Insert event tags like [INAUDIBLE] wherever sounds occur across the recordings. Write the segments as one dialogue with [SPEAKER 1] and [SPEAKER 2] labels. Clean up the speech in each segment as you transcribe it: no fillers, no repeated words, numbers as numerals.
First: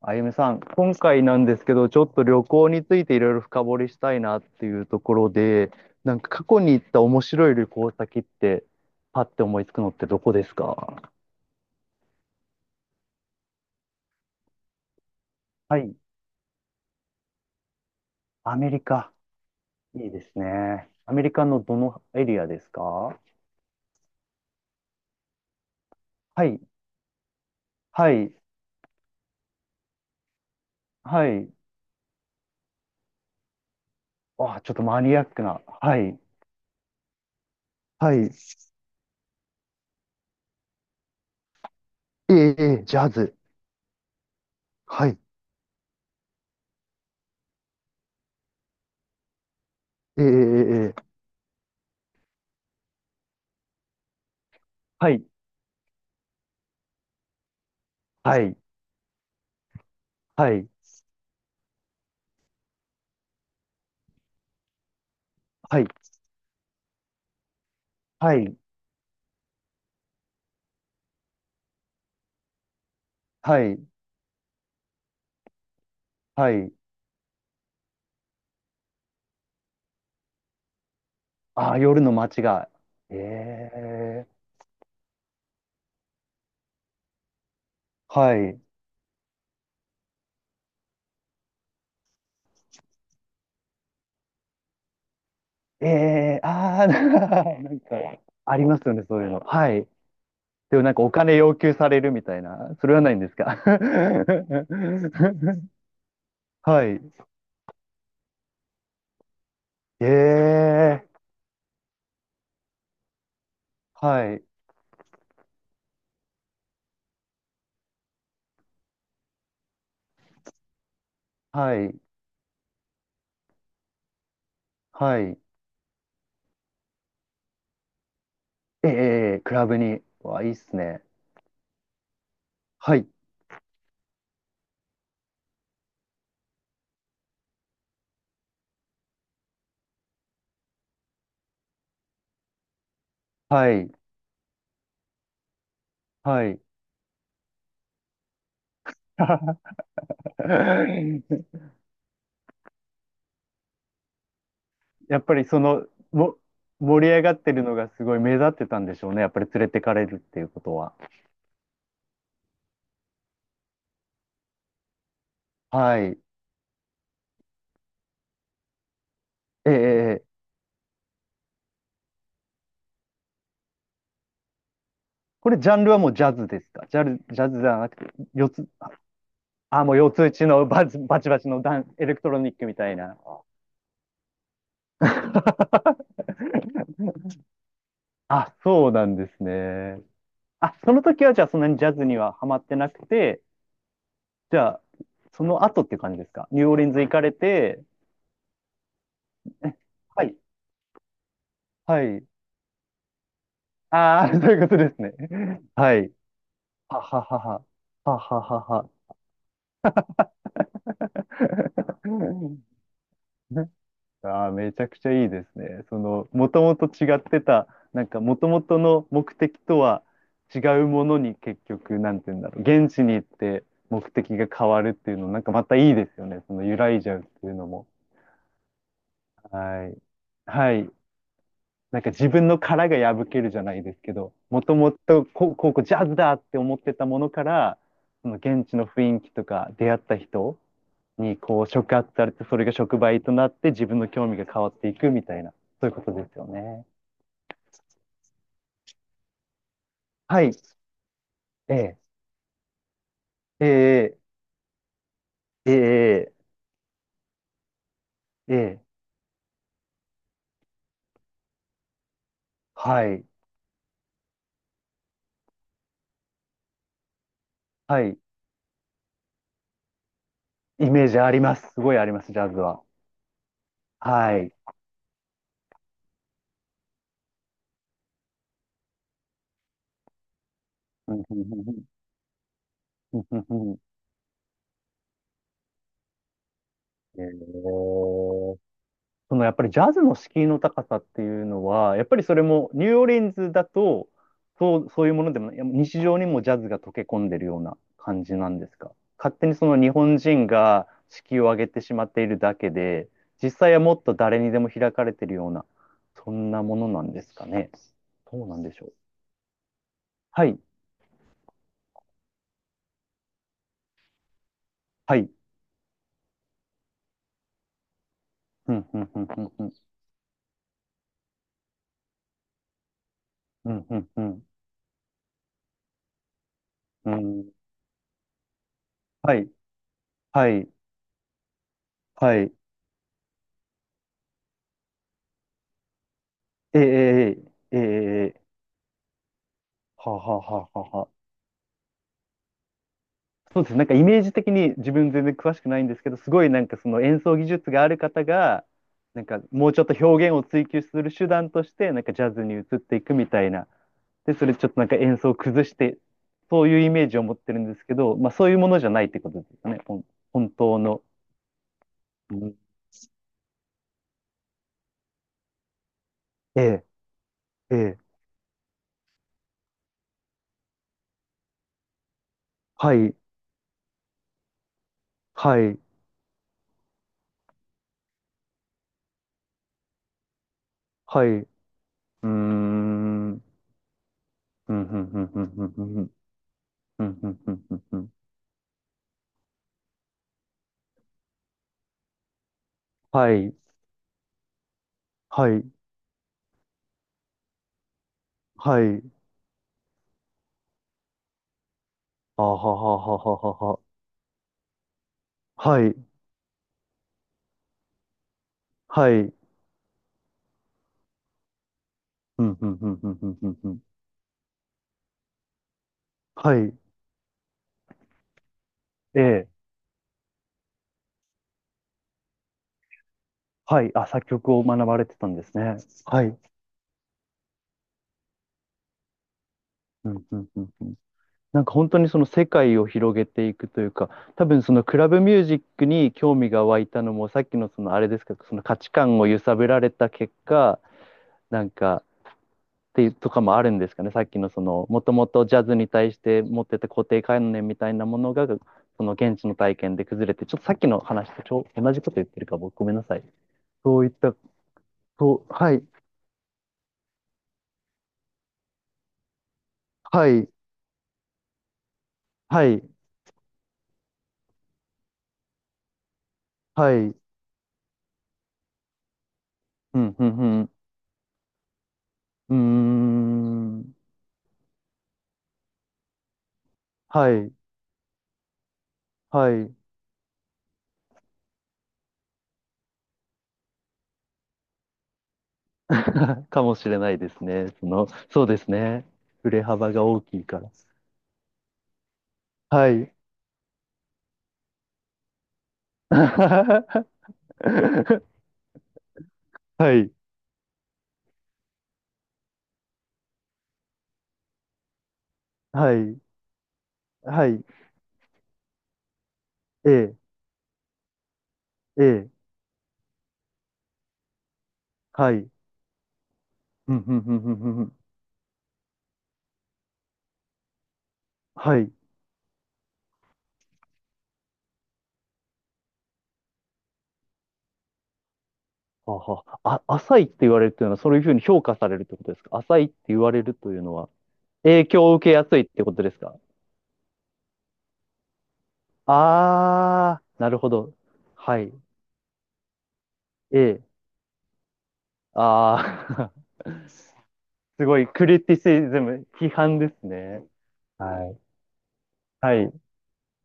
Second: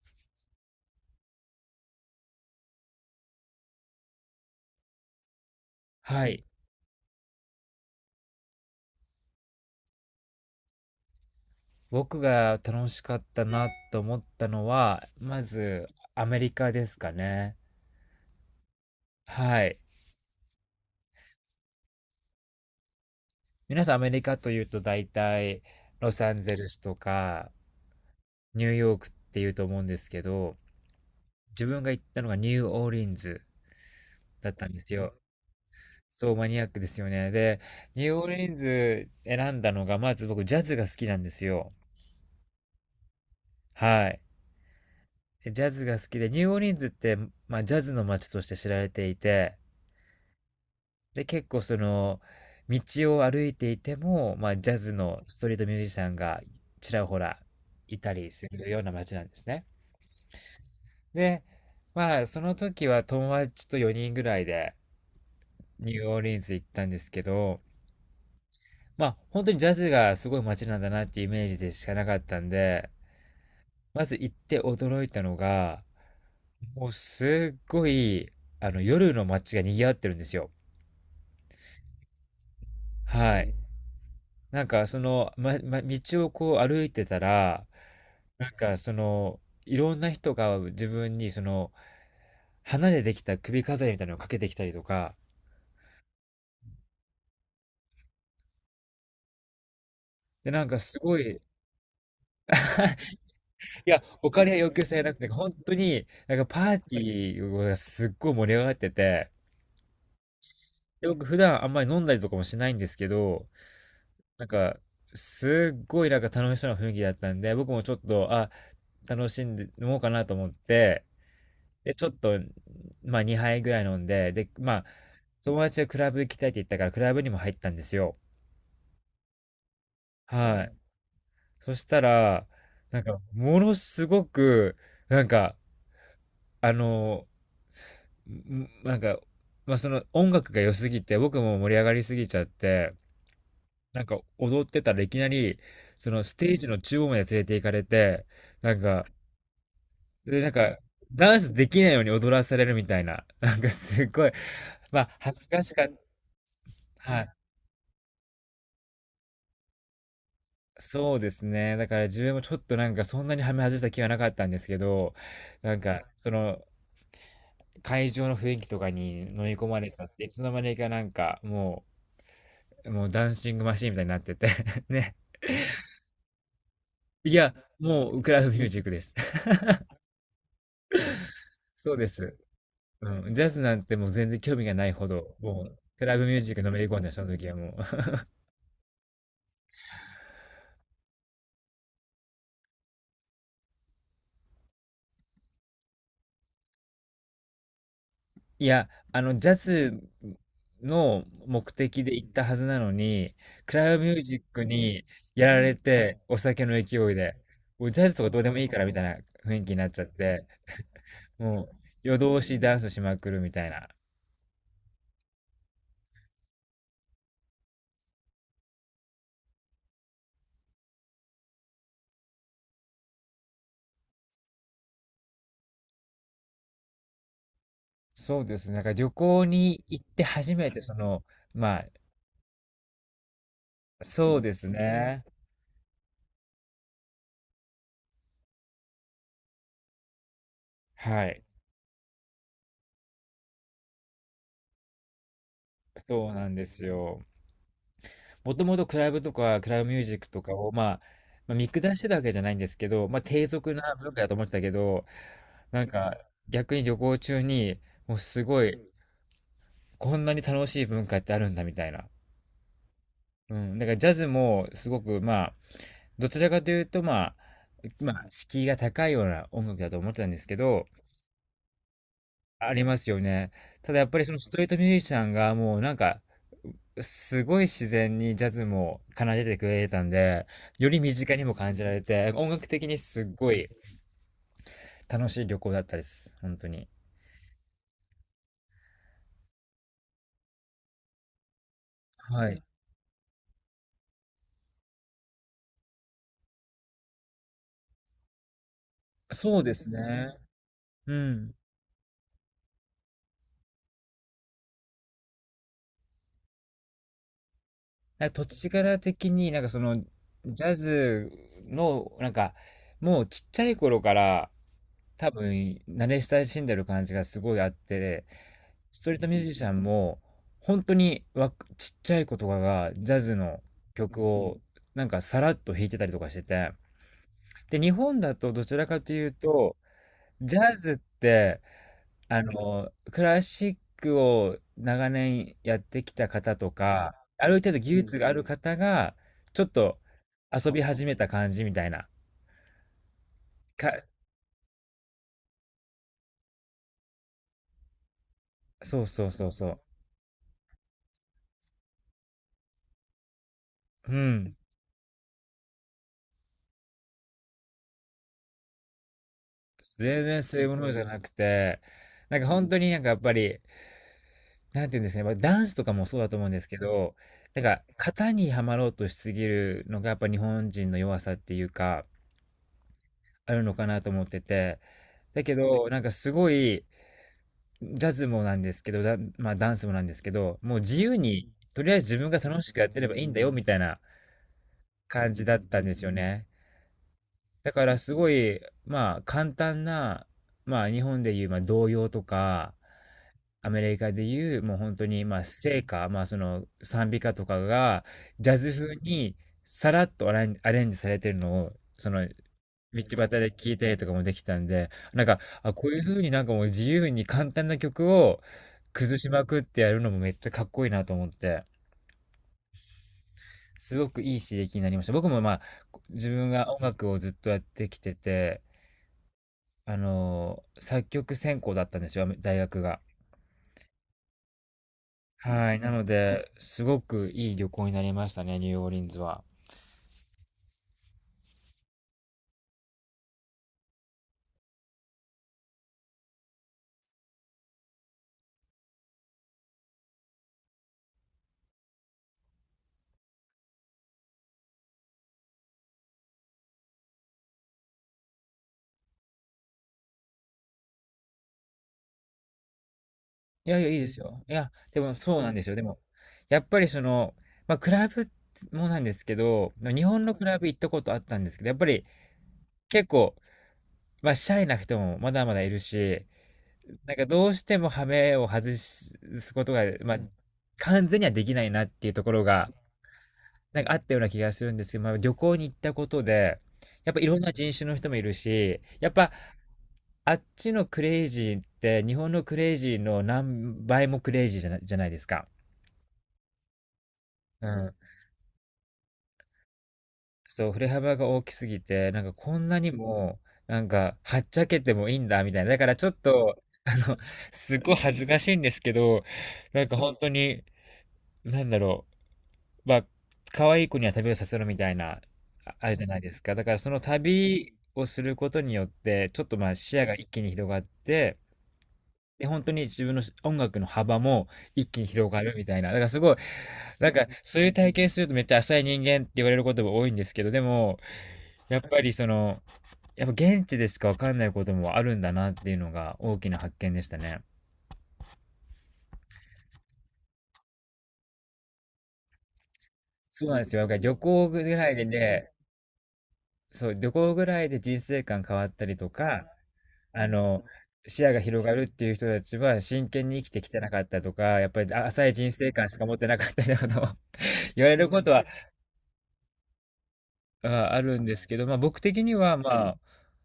[SPEAKER 1] あゆみさん、今回なんですけど、ちょっと旅行についていろいろ深掘りしたいなっていうところで、なん
[SPEAKER 2] は
[SPEAKER 1] か
[SPEAKER 2] い。
[SPEAKER 1] 過去に行った面白い旅行先って、パッて思いつくのってどこですか？
[SPEAKER 2] 僕が楽しかったなと思ったのは、ま
[SPEAKER 1] は
[SPEAKER 2] ず
[SPEAKER 1] い、
[SPEAKER 2] アメリカですかね。
[SPEAKER 1] アメリカ。
[SPEAKER 2] はい。
[SPEAKER 1] いいですね。アメリカのどのエリアですか？は
[SPEAKER 2] 皆さんアメリカというと大体ロサンゼ
[SPEAKER 1] い、
[SPEAKER 2] ルスとか
[SPEAKER 1] はい、
[SPEAKER 2] ニューヨークっていうと思うんですけど、
[SPEAKER 1] はい。
[SPEAKER 2] 自分が行ったのがニューオーリンズだっ
[SPEAKER 1] あ、
[SPEAKER 2] た
[SPEAKER 1] ち
[SPEAKER 2] ん
[SPEAKER 1] ょっ
[SPEAKER 2] で
[SPEAKER 1] と
[SPEAKER 2] す
[SPEAKER 1] マ
[SPEAKER 2] よ。
[SPEAKER 1] ニアックな。はい、
[SPEAKER 2] そう、マニアックですよね。で、ニュ
[SPEAKER 1] は
[SPEAKER 2] ーオー
[SPEAKER 1] い。
[SPEAKER 2] リンズ選んだのが、まず僕ジャズが好きなんですよ。
[SPEAKER 1] ええ、ええ、ジャズ。
[SPEAKER 2] はい。
[SPEAKER 1] はい、
[SPEAKER 2] でジャズが好きで、ニューオーリンズって、まあ、ジャズの街として知られていて、
[SPEAKER 1] ええ、ええ、ええ、
[SPEAKER 2] で、結構道を歩いていても、まあ、ジャズ
[SPEAKER 1] は
[SPEAKER 2] の
[SPEAKER 1] い、
[SPEAKER 2] ストリートミュージシャンがちらほらいたり
[SPEAKER 1] は
[SPEAKER 2] す
[SPEAKER 1] い、
[SPEAKER 2] るような街なんですね。
[SPEAKER 1] はい、
[SPEAKER 2] で、まあ、その時は友達と4人ぐらいで
[SPEAKER 1] はい、
[SPEAKER 2] ニューオーリンズ行ったんですけど、
[SPEAKER 1] はい、
[SPEAKER 2] まあ、本当にジャズがすごい街なんだなっていうイメージでしかなかったんで、
[SPEAKER 1] はい、
[SPEAKER 2] まず行って驚いたのが、
[SPEAKER 1] はい。
[SPEAKER 2] もうすっごい、夜の街が賑わってるんですよ。
[SPEAKER 1] ああ、夜の街が。
[SPEAKER 2] はい。
[SPEAKER 1] ええ、
[SPEAKER 2] 道をこう歩いてたら、
[SPEAKER 1] は
[SPEAKER 2] なん
[SPEAKER 1] い。
[SPEAKER 2] かその、いろんな人が自分に花でできた首飾りみたいなのをかけてきたりとか、
[SPEAKER 1] ええ、ああ、[LAUGHS] なんか、ありますよね、そういうの。はい。
[SPEAKER 2] で、なん
[SPEAKER 1] で
[SPEAKER 2] か
[SPEAKER 1] もなん
[SPEAKER 2] す
[SPEAKER 1] かお
[SPEAKER 2] ご
[SPEAKER 1] 金
[SPEAKER 2] い、
[SPEAKER 1] 要求されるみたいな、それはないんですか？
[SPEAKER 2] いや、お
[SPEAKER 1] [LAUGHS]
[SPEAKER 2] 金は要求されなくて、本当に、なんかパー
[SPEAKER 1] は
[SPEAKER 2] テ
[SPEAKER 1] い。
[SPEAKER 2] ィーがすっごい盛り上がってて、
[SPEAKER 1] え
[SPEAKER 2] で、
[SPEAKER 1] え、
[SPEAKER 2] 僕普段あんまり飲んだりとかもしないんですけど、
[SPEAKER 1] はい。
[SPEAKER 2] なんか、すっごいなんか楽しそうな雰囲気だったんで、僕もちょっと、楽しんで飲もうかなと思って、
[SPEAKER 1] は
[SPEAKER 2] で、
[SPEAKER 1] い。
[SPEAKER 2] ちょっと、まあ2杯ぐらい飲んで、で、まあ、
[SPEAKER 1] はい。
[SPEAKER 2] 友達がクラブ行きたいって言ったから、クラブにも入ったんですよ。
[SPEAKER 1] ええ、クラブに。わ、いいっ
[SPEAKER 2] はい。
[SPEAKER 1] すね。
[SPEAKER 2] そしたら、
[SPEAKER 1] はい。
[SPEAKER 2] ものすごく、なんか、あの、んなんか、まあその音楽が良すぎて、僕も盛り上がりすぎちゃって、
[SPEAKER 1] はい。
[SPEAKER 2] なんか踊ってたらいきなり、そのス
[SPEAKER 1] は
[SPEAKER 2] テー
[SPEAKER 1] い。
[SPEAKER 2] ジの中央まで連れて行かれて、なんか、で、なんか、ダンス
[SPEAKER 1] [LAUGHS]
[SPEAKER 2] できないように踊らされるみたいな、なんかすごい、まあ、
[SPEAKER 1] やっぱ
[SPEAKER 2] 恥
[SPEAKER 1] り
[SPEAKER 2] ず
[SPEAKER 1] そ
[SPEAKER 2] かしか
[SPEAKER 1] の、
[SPEAKER 2] っ
[SPEAKER 1] も、盛り上が
[SPEAKER 2] た。
[SPEAKER 1] ってるのがすごい目立ってたんでしょうね。やっぱり連れてかれるっていうことは。
[SPEAKER 2] そうですね。だから自分もちょっとなんかそんなにはめ外した気はなかったんですけど、なん
[SPEAKER 1] は
[SPEAKER 2] か
[SPEAKER 1] い。
[SPEAKER 2] その会場の雰囲気とかに飲み込
[SPEAKER 1] え
[SPEAKER 2] まれちゃっ
[SPEAKER 1] え
[SPEAKER 2] て、
[SPEAKER 1] え
[SPEAKER 2] い
[SPEAKER 1] え、
[SPEAKER 2] つの間にかなんかもう、もうダンシングマシーンみたいになってて [LAUGHS] ね。
[SPEAKER 1] これジャンルはもうジャズですか？
[SPEAKER 2] い
[SPEAKER 1] ジャ
[SPEAKER 2] や、
[SPEAKER 1] ズじゃなくて、
[SPEAKER 2] もうクラ
[SPEAKER 1] 四
[SPEAKER 2] ブミュ
[SPEAKER 1] つ、
[SPEAKER 2] ージックです。
[SPEAKER 1] あ、もう四つ打ちのバチバチバチの
[SPEAKER 2] [LAUGHS]
[SPEAKER 1] ダ
[SPEAKER 2] そ
[SPEAKER 1] ン、
[SPEAKER 2] う
[SPEAKER 1] エ
[SPEAKER 2] で
[SPEAKER 1] レクト
[SPEAKER 2] す。
[SPEAKER 1] ロニックみたいな。
[SPEAKER 2] うん。ジャズなんてもう全然興味がないほど、もう
[SPEAKER 1] [LAUGHS]
[SPEAKER 2] クラブミュージックのめり込んだ、その時はもう。
[SPEAKER 1] あ、そうなんですね。あ、その時はじゃあそんなにジャズにはハマってなくて、じゃあ、その後って感じですか？ニューオーリンズ行かれて、
[SPEAKER 2] いや、ジャ
[SPEAKER 1] え、
[SPEAKER 2] ズ
[SPEAKER 1] はい、
[SPEAKER 2] の目
[SPEAKER 1] は
[SPEAKER 2] 的で
[SPEAKER 1] い。
[SPEAKER 2] 行ったはずなのに、クラブミュー
[SPEAKER 1] あ
[SPEAKER 2] ジ
[SPEAKER 1] あ、[LAUGHS]
[SPEAKER 2] ッ
[SPEAKER 1] そういう
[SPEAKER 2] ク
[SPEAKER 1] ことです
[SPEAKER 2] に
[SPEAKER 1] ね。
[SPEAKER 2] やられ
[SPEAKER 1] はい。
[SPEAKER 2] て、お酒の
[SPEAKER 1] は
[SPEAKER 2] 勢い
[SPEAKER 1] は
[SPEAKER 2] で、
[SPEAKER 1] はは。
[SPEAKER 2] もうジャズ
[SPEAKER 1] は
[SPEAKER 2] とかど
[SPEAKER 1] は
[SPEAKER 2] うでも
[SPEAKER 1] は
[SPEAKER 2] いいから
[SPEAKER 1] は。
[SPEAKER 2] みたいな雰囲気になっちゃって、もう夜通
[SPEAKER 1] [LAUGHS]
[SPEAKER 2] しダンスしまくるみたいな。
[SPEAKER 1] ああ、めちゃくちゃいいですね。その、もともと違ってた、なんか、もともとの目的とは違うものに結局、なんて言うんだろう、現地に行って目的が変わるっていうの、なんかまたいいですよね。その、揺らいじゃうっていうのも。
[SPEAKER 2] そうですね。なんか旅行に
[SPEAKER 1] はい。
[SPEAKER 2] 行って初め
[SPEAKER 1] は
[SPEAKER 2] て、
[SPEAKER 1] い。
[SPEAKER 2] まあ、
[SPEAKER 1] なんか自分の殻が破けるじゃないですけど、
[SPEAKER 2] そうで
[SPEAKER 1] も
[SPEAKER 2] す
[SPEAKER 1] とも
[SPEAKER 2] ね。
[SPEAKER 1] とこうジャズだって思ってたものから、その現地の雰囲気とか出会った人
[SPEAKER 2] は
[SPEAKER 1] に
[SPEAKER 2] い。
[SPEAKER 1] こう触発されて、それが触媒となって自分の興味が変わっていくみたいな、そういうことで
[SPEAKER 2] そう
[SPEAKER 1] すよ
[SPEAKER 2] なんです
[SPEAKER 1] ね。
[SPEAKER 2] よ。もともとクラブとかクラブミュージックと
[SPEAKER 1] はい。
[SPEAKER 2] かを、まあ、見
[SPEAKER 1] え
[SPEAKER 2] 下
[SPEAKER 1] え、
[SPEAKER 2] してたわけじゃないんですけど、まあ、低
[SPEAKER 1] え
[SPEAKER 2] 俗な文
[SPEAKER 1] え、
[SPEAKER 2] 化だと思ってたけど、
[SPEAKER 1] え
[SPEAKER 2] なんか
[SPEAKER 1] え、
[SPEAKER 2] 逆に旅行中に、もうす
[SPEAKER 1] え
[SPEAKER 2] ごい、
[SPEAKER 1] え、
[SPEAKER 2] こんなに楽しい文化ってあるんだみたいな。
[SPEAKER 1] はい。
[SPEAKER 2] うん。だからジャズもすごく、まあ、どちらかというと、まあ、
[SPEAKER 1] は
[SPEAKER 2] ま
[SPEAKER 1] い。
[SPEAKER 2] あ、敷居が高いような音楽だと思ってたんですけど、
[SPEAKER 1] イメージあります。すごいあります、ジャズ
[SPEAKER 2] あ
[SPEAKER 1] は。
[SPEAKER 2] りますよね。ただやっぱりそ
[SPEAKER 1] は
[SPEAKER 2] のス
[SPEAKER 1] い。
[SPEAKER 2] トリートミュージシャンがもうなんか、すごい自然にジャズも奏でてくれてたんで、より身
[SPEAKER 1] うんう
[SPEAKER 2] 近にも
[SPEAKER 1] んう
[SPEAKER 2] 感じ
[SPEAKER 1] ん
[SPEAKER 2] られて、音楽的に
[SPEAKER 1] う
[SPEAKER 2] す
[SPEAKER 1] ん
[SPEAKER 2] っ
[SPEAKER 1] うん
[SPEAKER 2] ご
[SPEAKER 1] う
[SPEAKER 2] い
[SPEAKER 1] んうん、
[SPEAKER 2] 楽しい旅行だったです。本当に。
[SPEAKER 1] ええ。 [LAUGHS] そのやっぱりジャズの敷居の高さっていうのは、やっぱりそれ
[SPEAKER 2] はい。
[SPEAKER 1] もニューオーリンズだと、そう、そういうものでもない、いや日常にもジャズが溶け込んでるような感じなんですか？勝手に
[SPEAKER 2] そう
[SPEAKER 1] そ
[SPEAKER 2] で
[SPEAKER 1] の日
[SPEAKER 2] す
[SPEAKER 1] 本
[SPEAKER 2] ね。
[SPEAKER 1] 人が
[SPEAKER 2] う
[SPEAKER 1] 敷居を
[SPEAKER 2] ん。
[SPEAKER 1] 上げてしまっているだけで、実際はもっと誰にでも開かれてるような、そんなものなんですかね。
[SPEAKER 2] なんか
[SPEAKER 1] そ
[SPEAKER 2] 土
[SPEAKER 1] うなん
[SPEAKER 2] 地
[SPEAKER 1] でしょう。
[SPEAKER 2] 柄的に
[SPEAKER 1] はい、
[SPEAKER 2] ジャズのもうちっちゃい頃から
[SPEAKER 1] はい。
[SPEAKER 2] 多分慣れ親しんでる感じがすごいあって、
[SPEAKER 1] うん、う
[SPEAKER 2] ス
[SPEAKER 1] ん、
[SPEAKER 2] トリー
[SPEAKER 1] う
[SPEAKER 2] トミュー
[SPEAKER 1] ん、
[SPEAKER 2] ジシ
[SPEAKER 1] う
[SPEAKER 2] ャ
[SPEAKER 1] ん、
[SPEAKER 2] ンも本当にわちっちゃい子とかがジャズの
[SPEAKER 1] うん、うん、
[SPEAKER 2] 曲
[SPEAKER 1] うん
[SPEAKER 2] をなんかさらっと弾いてたりとかしてて、
[SPEAKER 1] うん、うん。
[SPEAKER 2] で日本だとどちらかという
[SPEAKER 1] はい、
[SPEAKER 2] と
[SPEAKER 1] は
[SPEAKER 2] ジ
[SPEAKER 1] い、
[SPEAKER 2] ャズって
[SPEAKER 1] はい。
[SPEAKER 2] クラシックを長年やってきた方と
[SPEAKER 1] え
[SPEAKER 2] か
[SPEAKER 1] え、
[SPEAKER 2] ある程
[SPEAKER 1] え
[SPEAKER 2] 度
[SPEAKER 1] え、ええ、
[SPEAKER 2] 技術があ
[SPEAKER 1] ええ、
[SPEAKER 2] る方がちょっと
[SPEAKER 1] ははは
[SPEAKER 2] 遊び
[SPEAKER 1] は
[SPEAKER 2] 始
[SPEAKER 1] は、
[SPEAKER 2] めた感じみたいな
[SPEAKER 1] そうです。なんかイ
[SPEAKER 2] か、
[SPEAKER 1] メージ的に自分全然詳しくないんですけど、すごいなんかその演奏技術がある方が、
[SPEAKER 2] そう
[SPEAKER 1] な
[SPEAKER 2] そ
[SPEAKER 1] ん
[SPEAKER 2] う
[SPEAKER 1] か
[SPEAKER 2] そうそ
[SPEAKER 1] もう
[SPEAKER 2] う
[SPEAKER 1] ちょっと表現を追求する手段として、なんかジャズに移っていくみたいな。
[SPEAKER 2] う
[SPEAKER 1] で、そ
[SPEAKER 2] ん、
[SPEAKER 1] れちょっとなんか演奏を崩して、そういうイメージを持ってるんですけど、まあそういうものじゃないってことですよね。
[SPEAKER 2] 全然
[SPEAKER 1] 本
[SPEAKER 2] そういうも
[SPEAKER 1] 当
[SPEAKER 2] のじ
[SPEAKER 1] の。
[SPEAKER 2] ゃなくて、
[SPEAKER 1] う
[SPEAKER 2] なんか
[SPEAKER 1] ん、
[SPEAKER 2] 本当になんかやっぱりなんていうんですかね、ま、ダンスとかもそうだと思うんで
[SPEAKER 1] え
[SPEAKER 2] すけ
[SPEAKER 1] え、
[SPEAKER 2] ど、なん
[SPEAKER 1] え
[SPEAKER 2] か
[SPEAKER 1] え、
[SPEAKER 2] 型にはまろうとしすぎるのがやっぱ日本人の弱さっていうか、
[SPEAKER 1] はい、
[SPEAKER 2] あるのかなと思ってて。だけ
[SPEAKER 1] はい、
[SPEAKER 2] ど、なんかすごい、ジャズもなんですけど、まあ、ダンスもなんですけど、もう自由
[SPEAKER 1] はい。う
[SPEAKER 2] に、とりあえず自
[SPEAKER 1] ー
[SPEAKER 2] 分が楽しくやってればい
[SPEAKER 1] ん。
[SPEAKER 2] い
[SPEAKER 1] う
[SPEAKER 2] んだ
[SPEAKER 1] ん
[SPEAKER 2] よみたいな
[SPEAKER 1] うんうんうん
[SPEAKER 2] 感
[SPEAKER 1] う
[SPEAKER 2] じ
[SPEAKER 1] ん
[SPEAKER 2] だっ
[SPEAKER 1] うん
[SPEAKER 2] た
[SPEAKER 1] う
[SPEAKER 2] んで
[SPEAKER 1] んう
[SPEAKER 2] すよ
[SPEAKER 1] ん
[SPEAKER 2] ね。
[SPEAKER 1] うん
[SPEAKER 2] だ
[SPEAKER 1] うん、
[SPEAKER 2] か
[SPEAKER 1] う
[SPEAKER 2] ら
[SPEAKER 1] ん、
[SPEAKER 2] すごい、まあ簡単な、まあ日本でいう、まあ童謡とか、
[SPEAKER 1] はい、
[SPEAKER 2] アメリカでいうもう本当にまあ
[SPEAKER 1] はい、
[SPEAKER 2] 聖歌、まあその賛美歌とかがジャズ
[SPEAKER 1] は
[SPEAKER 2] 風
[SPEAKER 1] い。
[SPEAKER 2] にさらっとアレンジされてるのをその道
[SPEAKER 1] あははは
[SPEAKER 2] 端
[SPEAKER 1] は
[SPEAKER 2] で
[SPEAKER 1] は
[SPEAKER 2] 聞い
[SPEAKER 1] は。
[SPEAKER 2] たりとかもできたんで、なんか、
[SPEAKER 1] は
[SPEAKER 2] こう
[SPEAKER 1] い。
[SPEAKER 2] いう風になんかもう自由に簡単な曲を
[SPEAKER 1] はい。
[SPEAKER 2] 崩
[SPEAKER 1] う
[SPEAKER 2] し
[SPEAKER 1] ん、
[SPEAKER 2] まくってやるのもめっちゃかっこいいなと思って、
[SPEAKER 1] うん、うん、うん、うん、うん。うん、
[SPEAKER 2] すごくいい刺激になりました。僕もまあ、自分
[SPEAKER 1] は
[SPEAKER 2] が
[SPEAKER 1] い。
[SPEAKER 2] 音楽をずっとやってきてて、
[SPEAKER 1] ええ。
[SPEAKER 2] 作曲専攻だったんですよ、大学が。
[SPEAKER 1] はい。あ、作曲を学ばれてたんです
[SPEAKER 2] は
[SPEAKER 1] ね。
[SPEAKER 2] い。なの
[SPEAKER 1] はい。
[SPEAKER 2] で、すごくいい旅行になりましたね、ニューオーリンズは。
[SPEAKER 1] うん、うん、うん、うん。なんか本当にその世界を広げていくというか、多分そのクラブミュージックに興味が湧いたのも、さっきのそのあれですけど、その価値観を揺さぶられた結果、なんか、っていうとかもあるんですかね。さっきのその、もともとジャズに対して持ってた固定観念みたいなものが、その現地の体験で崩れて、ちょっとさっきの話と同じこと言ってるか、僕ごめんなさい。
[SPEAKER 2] いやいや、い
[SPEAKER 1] そ
[SPEAKER 2] い
[SPEAKER 1] う
[SPEAKER 2] で
[SPEAKER 1] いっ
[SPEAKER 2] す
[SPEAKER 1] た
[SPEAKER 2] よ。いや、でもそう
[SPEAKER 1] と、
[SPEAKER 2] なんです
[SPEAKER 1] は
[SPEAKER 2] よ。で
[SPEAKER 1] い、
[SPEAKER 2] も、やっぱりその、まあ、クラブもなんですけど、日本
[SPEAKER 1] は
[SPEAKER 2] のク
[SPEAKER 1] い、
[SPEAKER 2] ラブ行ったことあったんですけど、やっぱり
[SPEAKER 1] はい、
[SPEAKER 2] 結構、まあ、シャイな人もまだまだいるし、
[SPEAKER 1] はい、う
[SPEAKER 2] なん
[SPEAKER 1] ん、
[SPEAKER 2] かどうしてもハメを外すことが、
[SPEAKER 1] う
[SPEAKER 2] まあ、
[SPEAKER 1] ん、
[SPEAKER 2] 完全にはできないなっていうところ
[SPEAKER 1] う
[SPEAKER 2] が、
[SPEAKER 1] ん、う
[SPEAKER 2] な
[SPEAKER 1] ー
[SPEAKER 2] んか
[SPEAKER 1] ん、
[SPEAKER 2] あったような気がするんですけど、まあ、旅行に行ったことで、やっぱい
[SPEAKER 1] は
[SPEAKER 2] ろんな
[SPEAKER 1] い、
[SPEAKER 2] 人種の人もいるし、やっぱ
[SPEAKER 1] はい、
[SPEAKER 2] あっちのクレイジーって日本のクレイジーの何倍もクレイジーじゃないですか。
[SPEAKER 1] [LAUGHS] かもしれないです
[SPEAKER 2] う
[SPEAKER 1] ね。そ
[SPEAKER 2] ん。
[SPEAKER 1] の、そうですね。振れ幅が大きいか
[SPEAKER 2] そ
[SPEAKER 1] ら。
[SPEAKER 2] う、振れ幅が大きすぎて、なんかこんな
[SPEAKER 1] は
[SPEAKER 2] に
[SPEAKER 1] い。
[SPEAKER 2] も、なんかはっちゃけてもいいんだみたいな。だからちょっと、
[SPEAKER 1] [LAUGHS] は
[SPEAKER 2] すごい恥ずかしいんですけど、なんか
[SPEAKER 1] い、
[SPEAKER 2] 本当に、なんだろ、まあ、可愛い子には旅をさせろみたいな、ああ
[SPEAKER 1] は
[SPEAKER 2] るじゃない
[SPEAKER 1] い、
[SPEAKER 2] ですか。だからその
[SPEAKER 1] はい、
[SPEAKER 2] 旅をすることによって、ちょっとまあ
[SPEAKER 1] え
[SPEAKER 2] 視野が
[SPEAKER 1] え、
[SPEAKER 2] 一気に広がって、
[SPEAKER 1] ええ、
[SPEAKER 2] で、本当に自分の音楽の幅も一気に広
[SPEAKER 1] は
[SPEAKER 2] が
[SPEAKER 1] い、
[SPEAKER 2] るみたいな。だからすごい、
[SPEAKER 1] うん、
[SPEAKER 2] なん
[SPEAKER 1] うん、
[SPEAKER 2] か
[SPEAKER 1] うん、う
[SPEAKER 2] そう
[SPEAKER 1] ん、
[SPEAKER 2] い
[SPEAKER 1] う
[SPEAKER 2] う
[SPEAKER 1] んう
[SPEAKER 2] 体
[SPEAKER 1] ん、
[SPEAKER 2] 験するとめっちゃ浅い人間って言われることが多いんですけど、でも、や
[SPEAKER 1] は
[SPEAKER 2] っ
[SPEAKER 1] い。
[SPEAKER 2] ぱりその、やっぱ現地でしかわかんないこともあるんだなっていうのが大きな発見でしたね。
[SPEAKER 1] はは、あ、浅いって言われるというのは、そういうふうに評価されるってことですか？浅いって言われ
[SPEAKER 2] そう
[SPEAKER 1] る
[SPEAKER 2] なんで
[SPEAKER 1] と
[SPEAKER 2] す
[SPEAKER 1] い
[SPEAKER 2] よ。
[SPEAKER 1] う
[SPEAKER 2] だか
[SPEAKER 1] の
[SPEAKER 2] ら
[SPEAKER 1] は、
[SPEAKER 2] 旅行ぐ
[SPEAKER 1] 影
[SPEAKER 2] らいで
[SPEAKER 1] 響を受けや
[SPEAKER 2] ね、
[SPEAKER 1] すいってことですか？
[SPEAKER 2] そう、旅行ぐらいで人生観変わったりとか、
[SPEAKER 1] あ
[SPEAKER 2] あ
[SPEAKER 1] ー、なる
[SPEAKER 2] の、
[SPEAKER 1] ほど。
[SPEAKER 2] 視野が
[SPEAKER 1] は
[SPEAKER 2] 広が
[SPEAKER 1] い。
[SPEAKER 2] るっていう人たちは真剣に生き
[SPEAKER 1] え
[SPEAKER 2] てきて
[SPEAKER 1] え。
[SPEAKER 2] なかったとか、やっぱり浅い人生観しか持って
[SPEAKER 1] あ
[SPEAKER 2] なかった
[SPEAKER 1] ー、
[SPEAKER 2] よう
[SPEAKER 1] [LAUGHS]
[SPEAKER 2] なことを [LAUGHS] 言
[SPEAKER 1] す
[SPEAKER 2] われ
[SPEAKER 1] ごい、
[SPEAKER 2] るこ
[SPEAKER 1] ク
[SPEAKER 2] と
[SPEAKER 1] リ
[SPEAKER 2] は
[SPEAKER 1] ティシズム、批判ですね。
[SPEAKER 2] ああるん
[SPEAKER 1] は
[SPEAKER 2] で
[SPEAKER 1] い。
[SPEAKER 2] すけど、まあ僕的に
[SPEAKER 1] は
[SPEAKER 2] はま
[SPEAKER 1] い。
[SPEAKER 2] あ、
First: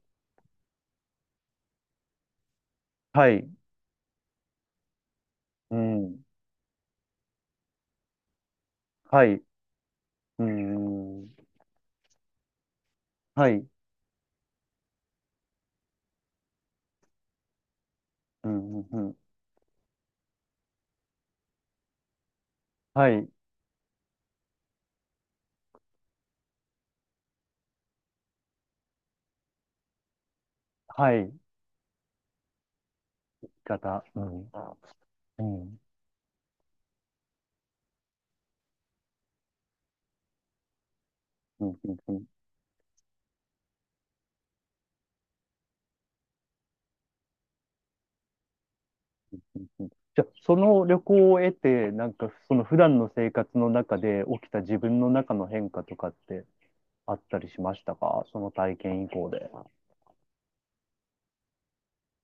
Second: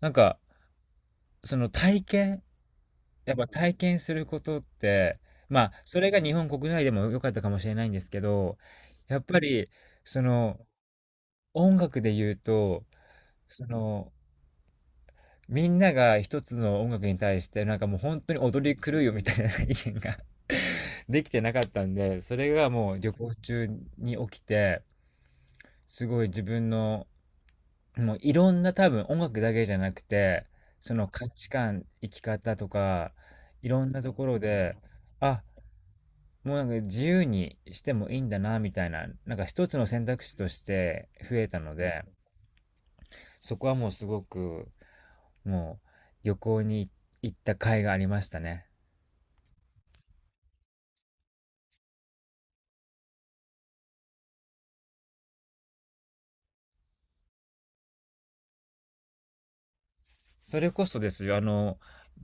[SPEAKER 2] なんかその体験、
[SPEAKER 1] は
[SPEAKER 2] やっぱ
[SPEAKER 1] い。
[SPEAKER 2] 体験することって、まあ
[SPEAKER 1] う
[SPEAKER 2] それが
[SPEAKER 1] ん。
[SPEAKER 2] 日本国内でも良かったかもしれないんですけど、やっ
[SPEAKER 1] は
[SPEAKER 2] ぱ
[SPEAKER 1] い。
[SPEAKER 2] りそ
[SPEAKER 1] う
[SPEAKER 2] の
[SPEAKER 1] ん。
[SPEAKER 2] 音楽で言うと、
[SPEAKER 1] は
[SPEAKER 2] そ
[SPEAKER 1] い。
[SPEAKER 2] のみんなが一つの音楽に対してなんかもう本当に
[SPEAKER 1] う
[SPEAKER 2] 踊り
[SPEAKER 1] ん。
[SPEAKER 2] 狂
[SPEAKER 1] う
[SPEAKER 2] うよ
[SPEAKER 1] ん。
[SPEAKER 2] みたいな意見が [LAUGHS] できてなかったんで、それがもう
[SPEAKER 1] は
[SPEAKER 2] 旅
[SPEAKER 1] い。
[SPEAKER 2] 行中に起きて、すごい自分のもういろんな多分音楽だけじゃなくて、その
[SPEAKER 1] は
[SPEAKER 2] 価
[SPEAKER 1] い。
[SPEAKER 2] 値観、生き方とか、いろんな
[SPEAKER 1] 方。
[SPEAKER 2] と
[SPEAKER 1] う
[SPEAKER 2] ころ
[SPEAKER 1] ん。
[SPEAKER 2] で、あ、
[SPEAKER 1] うん。
[SPEAKER 2] もうなんか自由にしてもいいんだなみたいな、なんか一つの選択肢として増えた
[SPEAKER 1] う
[SPEAKER 2] の
[SPEAKER 1] ん。うん。
[SPEAKER 2] で、
[SPEAKER 1] うん。
[SPEAKER 2] そこはもうすごくもう旅行に行った甲斐がありましたね。
[SPEAKER 1] うん、じゃあ、その旅行を得て、なんか、その普段の生活の中で起きた自分の中の変化とかってあったりしましたか？その体験以降で。
[SPEAKER 2] それこそですよ、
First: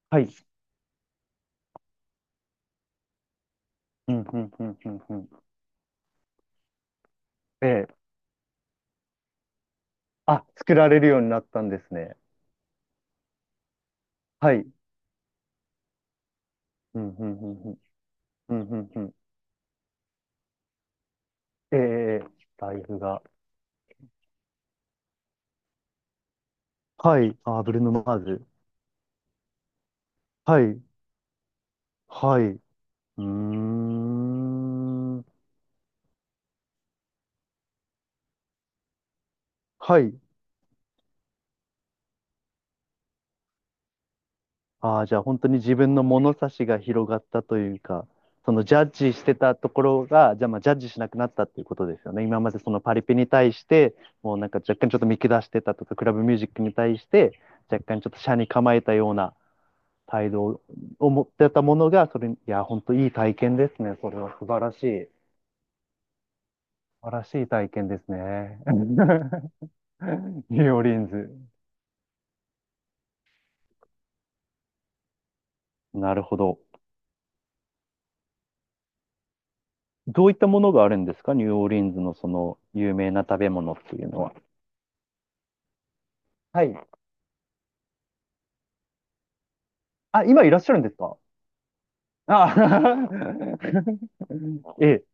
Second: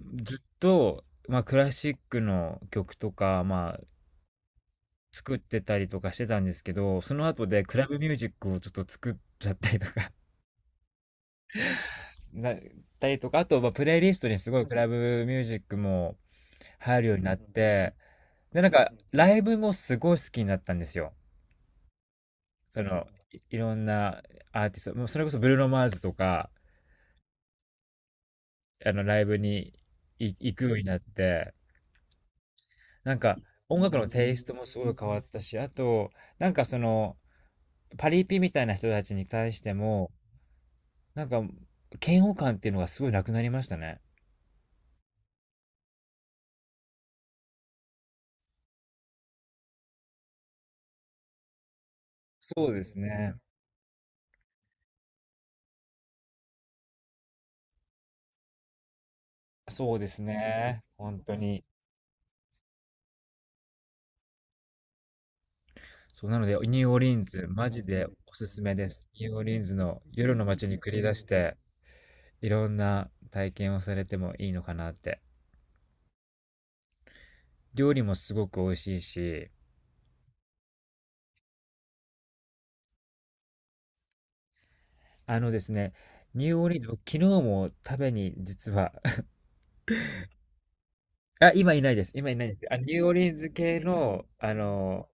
[SPEAKER 1] はい。
[SPEAKER 2] ずっと、まあ、クラシックの曲とか、まあ、
[SPEAKER 1] うんうんうんうんうん、
[SPEAKER 2] 作ってたりとかしてたんですけど、その後でクラ
[SPEAKER 1] え
[SPEAKER 2] ブ
[SPEAKER 1] え。
[SPEAKER 2] ミュージックをちょっと作っちゃったりとか
[SPEAKER 1] あ、作られるようになったんですね。
[SPEAKER 2] [LAUGHS] なったりとか、あと、まあ、プレイリストにす
[SPEAKER 1] は
[SPEAKER 2] ごい
[SPEAKER 1] い。
[SPEAKER 2] クラブミュージックも
[SPEAKER 1] う
[SPEAKER 2] 入る
[SPEAKER 1] ん
[SPEAKER 2] ように
[SPEAKER 1] う
[SPEAKER 2] なっ
[SPEAKER 1] んうんうん。
[SPEAKER 2] て、
[SPEAKER 1] うん
[SPEAKER 2] で、なん
[SPEAKER 1] うん
[SPEAKER 2] か、
[SPEAKER 1] うん。
[SPEAKER 2] ライブもすごい好きになったんですよ。
[SPEAKER 1] ええ、ええ、ライ
[SPEAKER 2] そ
[SPEAKER 1] フ
[SPEAKER 2] の、
[SPEAKER 1] が。
[SPEAKER 2] いろんなアーティスト、もうそれこそブルーノ・マーズとか、
[SPEAKER 1] はい。あ、ブルーノ・マーズ。
[SPEAKER 2] ライブにい行
[SPEAKER 1] は
[SPEAKER 2] くよう
[SPEAKER 1] い。
[SPEAKER 2] になって、
[SPEAKER 1] はい。う
[SPEAKER 2] なん
[SPEAKER 1] ー
[SPEAKER 2] か音楽のテイストもすごい変わっ
[SPEAKER 1] ん。
[SPEAKER 2] たし、あと、なんかその、パリピみたいな人たちに対して
[SPEAKER 1] は
[SPEAKER 2] も、
[SPEAKER 1] い。
[SPEAKER 2] なんか、嫌悪感っていうのがすごいなくなりましたね。
[SPEAKER 1] ああ、じゃあ本当に自分の物差しが広がったというか、そのジャッジしてたところが、じゃあまあジャッジしなくなったっていうことですよね。今までそ
[SPEAKER 2] そう
[SPEAKER 1] の
[SPEAKER 2] で
[SPEAKER 1] パ
[SPEAKER 2] す
[SPEAKER 1] リピに
[SPEAKER 2] ね。
[SPEAKER 1] 対して、もうなんか若干ちょっと見下してたとか、クラブミュージックに対して、若干ちょっと斜に構えたような
[SPEAKER 2] そうです
[SPEAKER 1] 態度
[SPEAKER 2] ね。
[SPEAKER 1] を
[SPEAKER 2] 本
[SPEAKER 1] 持っ
[SPEAKER 2] 当
[SPEAKER 1] てた
[SPEAKER 2] に。
[SPEAKER 1] ものが、それ、いや、本当いい体験ですね。それは素晴らしい。
[SPEAKER 2] そう、なので、ニューオー
[SPEAKER 1] 素
[SPEAKER 2] リ
[SPEAKER 1] 晴ら
[SPEAKER 2] ン
[SPEAKER 1] し
[SPEAKER 2] ズ、
[SPEAKER 1] い
[SPEAKER 2] マ
[SPEAKER 1] 体
[SPEAKER 2] ジ
[SPEAKER 1] 験で
[SPEAKER 2] で
[SPEAKER 1] す
[SPEAKER 2] おす
[SPEAKER 1] ね。
[SPEAKER 2] すめです。ニューオーリン
[SPEAKER 1] [LAUGHS]
[SPEAKER 2] ズの夜の
[SPEAKER 1] ニュ
[SPEAKER 2] 街
[SPEAKER 1] ー
[SPEAKER 2] に
[SPEAKER 1] オー
[SPEAKER 2] 繰
[SPEAKER 1] リ
[SPEAKER 2] り
[SPEAKER 1] ン
[SPEAKER 2] 出し
[SPEAKER 1] ズ。
[SPEAKER 2] て、いろんな体験をされてもいいのかなって。
[SPEAKER 1] なるほど。
[SPEAKER 2] 料理もすごく美味しいし、
[SPEAKER 1] どういったものがあるんですか？ニューオーリンズのその有名な食べ物っていうのは。
[SPEAKER 2] あのですね、ニュー
[SPEAKER 1] は
[SPEAKER 2] オーリンズ、
[SPEAKER 1] い。
[SPEAKER 2] 僕昨日も食べに実は
[SPEAKER 1] あ、今いらっしゃるんですか？
[SPEAKER 2] あ、今いないです。今いないんで
[SPEAKER 1] あ、
[SPEAKER 2] すけど、あ、ニューオーリンズ系の、
[SPEAKER 1] [LAUGHS] ええ。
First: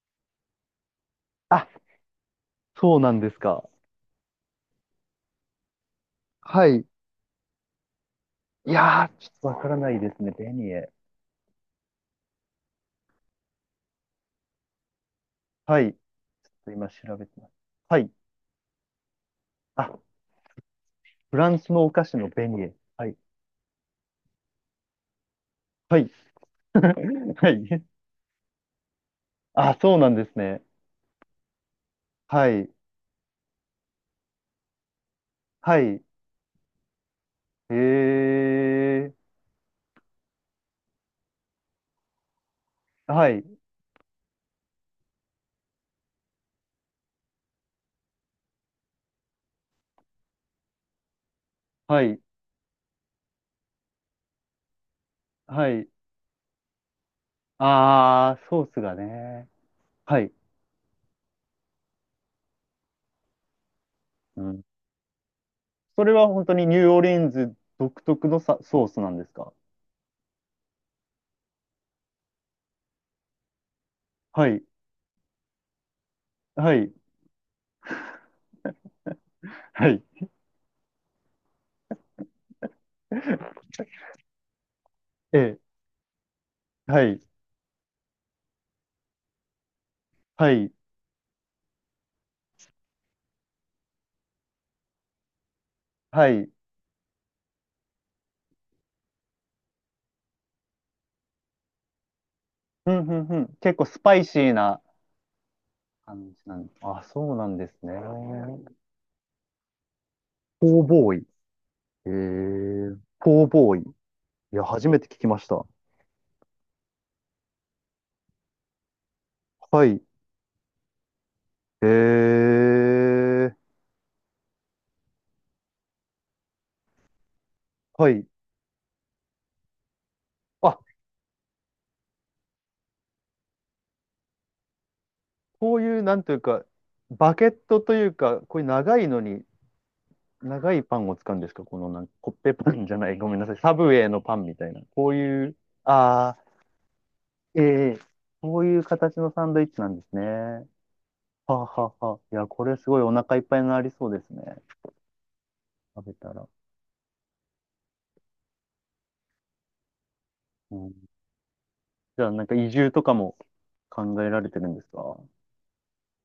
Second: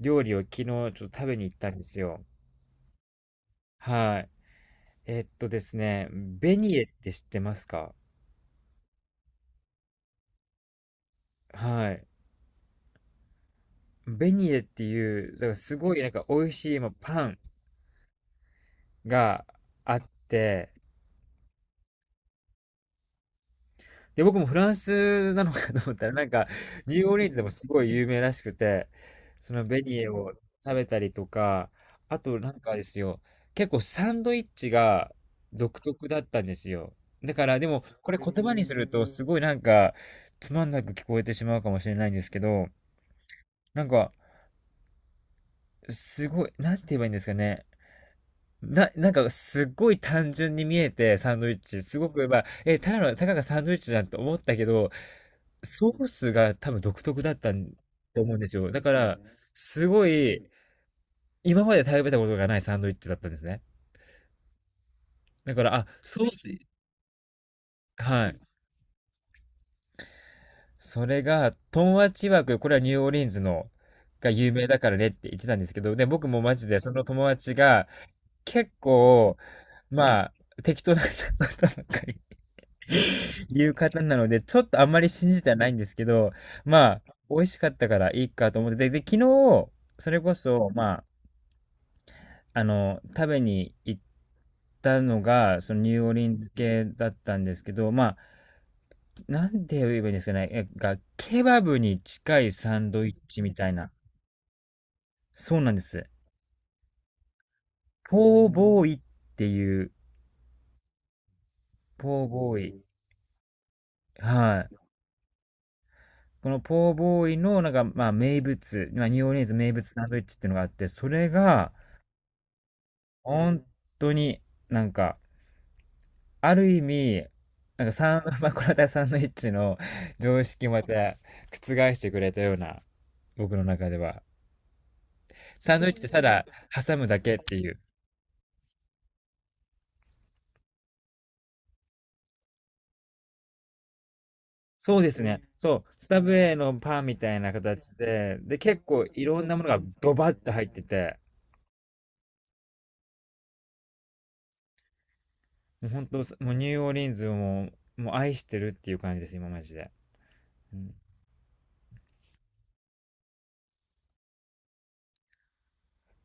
[SPEAKER 2] 料理を昨日ちょっと食べに行っ
[SPEAKER 1] あ、
[SPEAKER 2] たんですよ。
[SPEAKER 1] そうなんですか。
[SPEAKER 2] はい。えっとですね、ベ
[SPEAKER 1] は
[SPEAKER 2] ニエっ
[SPEAKER 1] い。
[SPEAKER 2] て知ってますか？
[SPEAKER 1] いやー、ちょっとわからないですね。ベニエ。
[SPEAKER 2] はい。ベニエっていう、だからす
[SPEAKER 1] は
[SPEAKER 2] ご
[SPEAKER 1] い。
[SPEAKER 2] いなんか美味しい、ま
[SPEAKER 1] 今
[SPEAKER 2] あ、
[SPEAKER 1] 調
[SPEAKER 2] パ
[SPEAKER 1] べ
[SPEAKER 2] ン
[SPEAKER 1] てます。はい。
[SPEAKER 2] があ
[SPEAKER 1] あ、
[SPEAKER 2] って、
[SPEAKER 1] フランスのお菓子のベニエ。はい。
[SPEAKER 2] で、僕もフランスなのかと思っ
[SPEAKER 1] は
[SPEAKER 2] た
[SPEAKER 1] い。
[SPEAKER 2] ら、なんか、ニューオーリン
[SPEAKER 1] [LAUGHS]
[SPEAKER 2] ズでも
[SPEAKER 1] は
[SPEAKER 2] すご
[SPEAKER 1] い。
[SPEAKER 2] い有名らしくて、その
[SPEAKER 1] あ、
[SPEAKER 2] ベ
[SPEAKER 1] そ
[SPEAKER 2] ニ
[SPEAKER 1] う
[SPEAKER 2] エ
[SPEAKER 1] なんで
[SPEAKER 2] を
[SPEAKER 1] すね。
[SPEAKER 2] 食べたりとか、あと
[SPEAKER 1] は
[SPEAKER 2] なん
[SPEAKER 1] い。
[SPEAKER 2] かですよ、結構サンドイッチが独
[SPEAKER 1] はい。
[SPEAKER 2] 特だったんですよ。だから、でも、これ
[SPEAKER 1] え
[SPEAKER 2] 言葉にすると、
[SPEAKER 1] え、
[SPEAKER 2] すごいなんか、つまんなく聞こえてしまうかもしれないんですけど、
[SPEAKER 1] はい。
[SPEAKER 2] なんか、すごい、なんて言えばいいんですかね。なんかすっごい単純に見えて、サンドイッチ。す
[SPEAKER 1] は
[SPEAKER 2] ご
[SPEAKER 1] い。
[SPEAKER 2] く、まあ、え、ただの、たかがサンドイッチじゃんと思ったけど、
[SPEAKER 1] は
[SPEAKER 2] ソ
[SPEAKER 1] い。
[SPEAKER 2] ースが多分独特だったんと思う
[SPEAKER 1] あ
[SPEAKER 2] んで
[SPEAKER 1] ー、
[SPEAKER 2] す
[SPEAKER 1] ソ
[SPEAKER 2] よ。
[SPEAKER 1] ース
[SPEAKER 2] だか
[SPEAKER 1] が
[SPEAKER 2] ら、
[SPEAKER 1] ね。
[SPEAKER 2] すご
[SPEAKER 1] はい。
[SPEAKER 2] い、今まで食べたことがないサンドイッチだったんですね。
[SPEAKER 1] うん。
[SPEAKER 2] だから、あ、
[SPEAKER 1] それ
[SPEAKER 2] ソ
[SPEAKER 1] は
[SPEAKER 2] ー
[SPEAKER 1] 本当
[SPEAKER 2] ス、
[SPEAKER 1] にニューオーリンズ独
[SPEAKER 2] は
[SPEAKER 1] 特
[SPEAKER 2] い。
[SPEAKER 1] のさ、ソースなんですか？
[SPEAKER 2] それが、トンアチワク、これはニューオーリンズの、が
[SPEAKER 1] は
[SPEAKER 2] 有
[SPEAKER 1] い。
[SPEAKER 2] 名だからねって言ってたんですけど、で、僕もマジ
[SPEAKER 1] は
[SPEAKER 2] でそ
[SPEAKER 1] い。
[SPEAKER 2] の友達が、結構、
[SPEAKER 1] はい。
[SPEAKER 2] まあ、適当な方ばっかりいう
[SPEAKER 1] [LAUGHS]
[SPEAKER 2] 方なので、ちょっとあんまり信
[SPEAKER 1] え
[SPEAKER 2] じては
[SPEAKER 1] え。
[SPEAKER 2] ないんですけど、まあ、
[SPEAKER 1] はい。
[SPEAKER 2] 美味しかったからいいかと思って、で、昨日、それこ
[SPEAKER 1] は
[SPEAKER 2] そ、
[SPEAKER 1] い。
[SPEAKER 2] まあ、食べに行ったのが、そのニューオリ
[SPEAKER 1] は
[SPEAKER 2] ンズ
[SPEAKER 1] い。
[SPEAKER 2] 系だったんですけど、まあ、なんて言えばいいんですかね、えが、ケバブに近いサン
[SPEAKER 1] うん、
[SPEAKER 2] ドイ
[SPEAKER 1] う
[SPEAKER 2] ッ
[SPEAKER 1] ん、う
[SPEAKER 2] チみ
[SPEAKER 1] ん。
[SPEAKER 2] たい
[SPEAKER 1] 結構
[SPEAKER 2] な。
[SPEAKER 1] スパイシーな
[SPEAKER 2] そうなんです。
[SPEAKER 1] 感じなんです？あ、そうなんですね。
[SPEAKER 2] ポーボーイっていう、
[SPEAKER 1] ポーボーイ。え
[SPEAKER 2] ポーボーイ。
[SPEAKER 1] え、ポーボーイ。いや、
[SPEAKER 2] はい。
[SPEAKER 1] 初めて聞きました。
[SPEAKER 2] このポーボーイの、なんか、まあ、名物、まあ、ニューオーリンズ名
[SPEAKER 1] は
[SPEAKER 2] 物
[SPEAKER 1] い。
[SPEAKER 2] サンドイッチっていうのがあって、それが、
[SPEAKER 1] えー、
[SPEAKER 2] 本当になんか、ある意味、なんか
[SPEAKER 1] は
[SPEAKER 2] サン、
[SPEAKER 1] い。
[SPEAKER 2] [LAUGHS] まあ、[LAUGHS] これまたサンドイッチの常識を
[SPEAKER 1] あ、
[SPEAKER 2] また覆してくれたような、僕の中では。
[SPEAKER 1] こ
[SPEAKER 2] サン
[SPEAKER 1] う
[SPEAKER 2] ドイッ
[SPEAKER 1] い
[SPEAKER 2] チっ
[SPEAKER 1] う、
[SPEAKER 2] て
[SPEAKER 1] な
[SPEAKER 2] た
[SPEAKER 1] んという
[SPEAKER 2] だ
[SPEAKER 1] か、
[SPEAKER 2] 挟むだ
[SPEAKER 1] バ
[SPEAKER 2] けっ
[SPEAKER 1] ケ
[SPEAKER 2] て
[SPEAKER 1] ッ
[SPEAKER 2] いう。
[SPEAKER 1] トというか、こういう長いのに、長いパンを使うんですか？このなんか、コッペパンじゃない、ごめんなさい。サブウェイのパンみたいな。
[SPEAKER 2] そう
[SPEAKER 1] こ
[SPEAKER 2] で
[SPEAKER 1] う
[SPEAKER 2] すね。
[SPEAKER 1] いう、
[SPEAKER 2] そう。スタブウ
[SPEAKER 1] あ
[SPEAKER 2] ェイのパンみたいな
[SPEAKER 1] ー、
[SPEAKER 2] 形
[SPEAKER 1] えー、
[SPEAKER 2] で、で、
[SPEAKER 1] そうい
[SPEAKER 2] 結
[SPEAKER 1] う
[SPEAKER 2] 構
[SPEAKER 1] 形
[SPEAKER 2] い
[SPEAKER 1] の
[SPEAKER 2] ろん
[SPEAKER 1] サン
[SPEAKER 2] な
[SPEAKER 1] ド
[SPEAKER 2] も
[SPEAKER 1] イッ
[SPEAKER 2] のが
[SPEAKER 1] チなんで
[SPEAKER 2] ド
[SPEAKER 1] す
[SPEAKER 2] バッと入っ
[SPEAKER 1] ね。
[SPEAKER 2] てて、
[SPEAKER 1] はあはあはあ。いや、これすごいお腹いっぱいになりそうですね。
[SPEAKER 2] もう本
[SPEAKER 1] 食べ
[SPEAKER 2] 当、も
[SPEAKER 1] たら。
[SPEAKER 2] うニューオーリンズをもう、もう愛してるっていう感じです、今マジで。
[SPEAKER 1] う
[SPEAKER 2] う
[SPEAKER 1] ん、
[SPEAKER 2] ん、
[SPEAKER 1] じゃあ、なんか移住とかも考えられてるんですか？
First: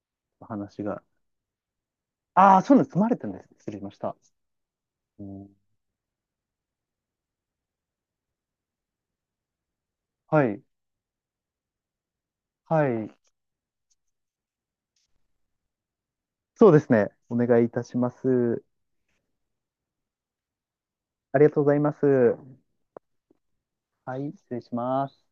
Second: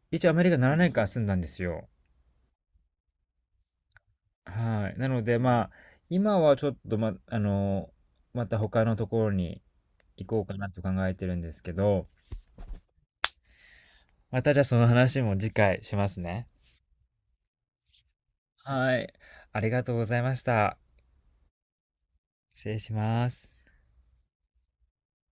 [SPEAKER 2] 一応アメリカ7
[SPEAKER 1] 話
[SPEAKER 2] 年
[SPEAKER 1] が。
[SPEAKER 2] 間住んだんですよ。
[SPEAKER 1] ああ、そういうの積まれてるんです。失礼しました。
[SPEAKER 2] はい。なの
[SPEAKER 1] う
[SPEAKER 2] で、
[SPEAKER 1] ん、
[SPEAKER 2] まあ、今はちょっと、ま、また他のところに行こ
[SPEAKER 1] は
[SPEAKER 2] うか
[SPEAKER 1] い。
[SPEAKER 2] なと考えてるんですけど、
[SPEAKER 1] はい。
[SPEAKER 2] またじゃあその話も次回しますね。
[SPEAKER 1] そうですね。お願いいたします。
[SPEAKER 2] はい。ありがとうございました。
[SPEAKER 1] ありがとうございます。
[SPEAKER 2] 失礼します。
[SPEAKER 1] はい、失礼します。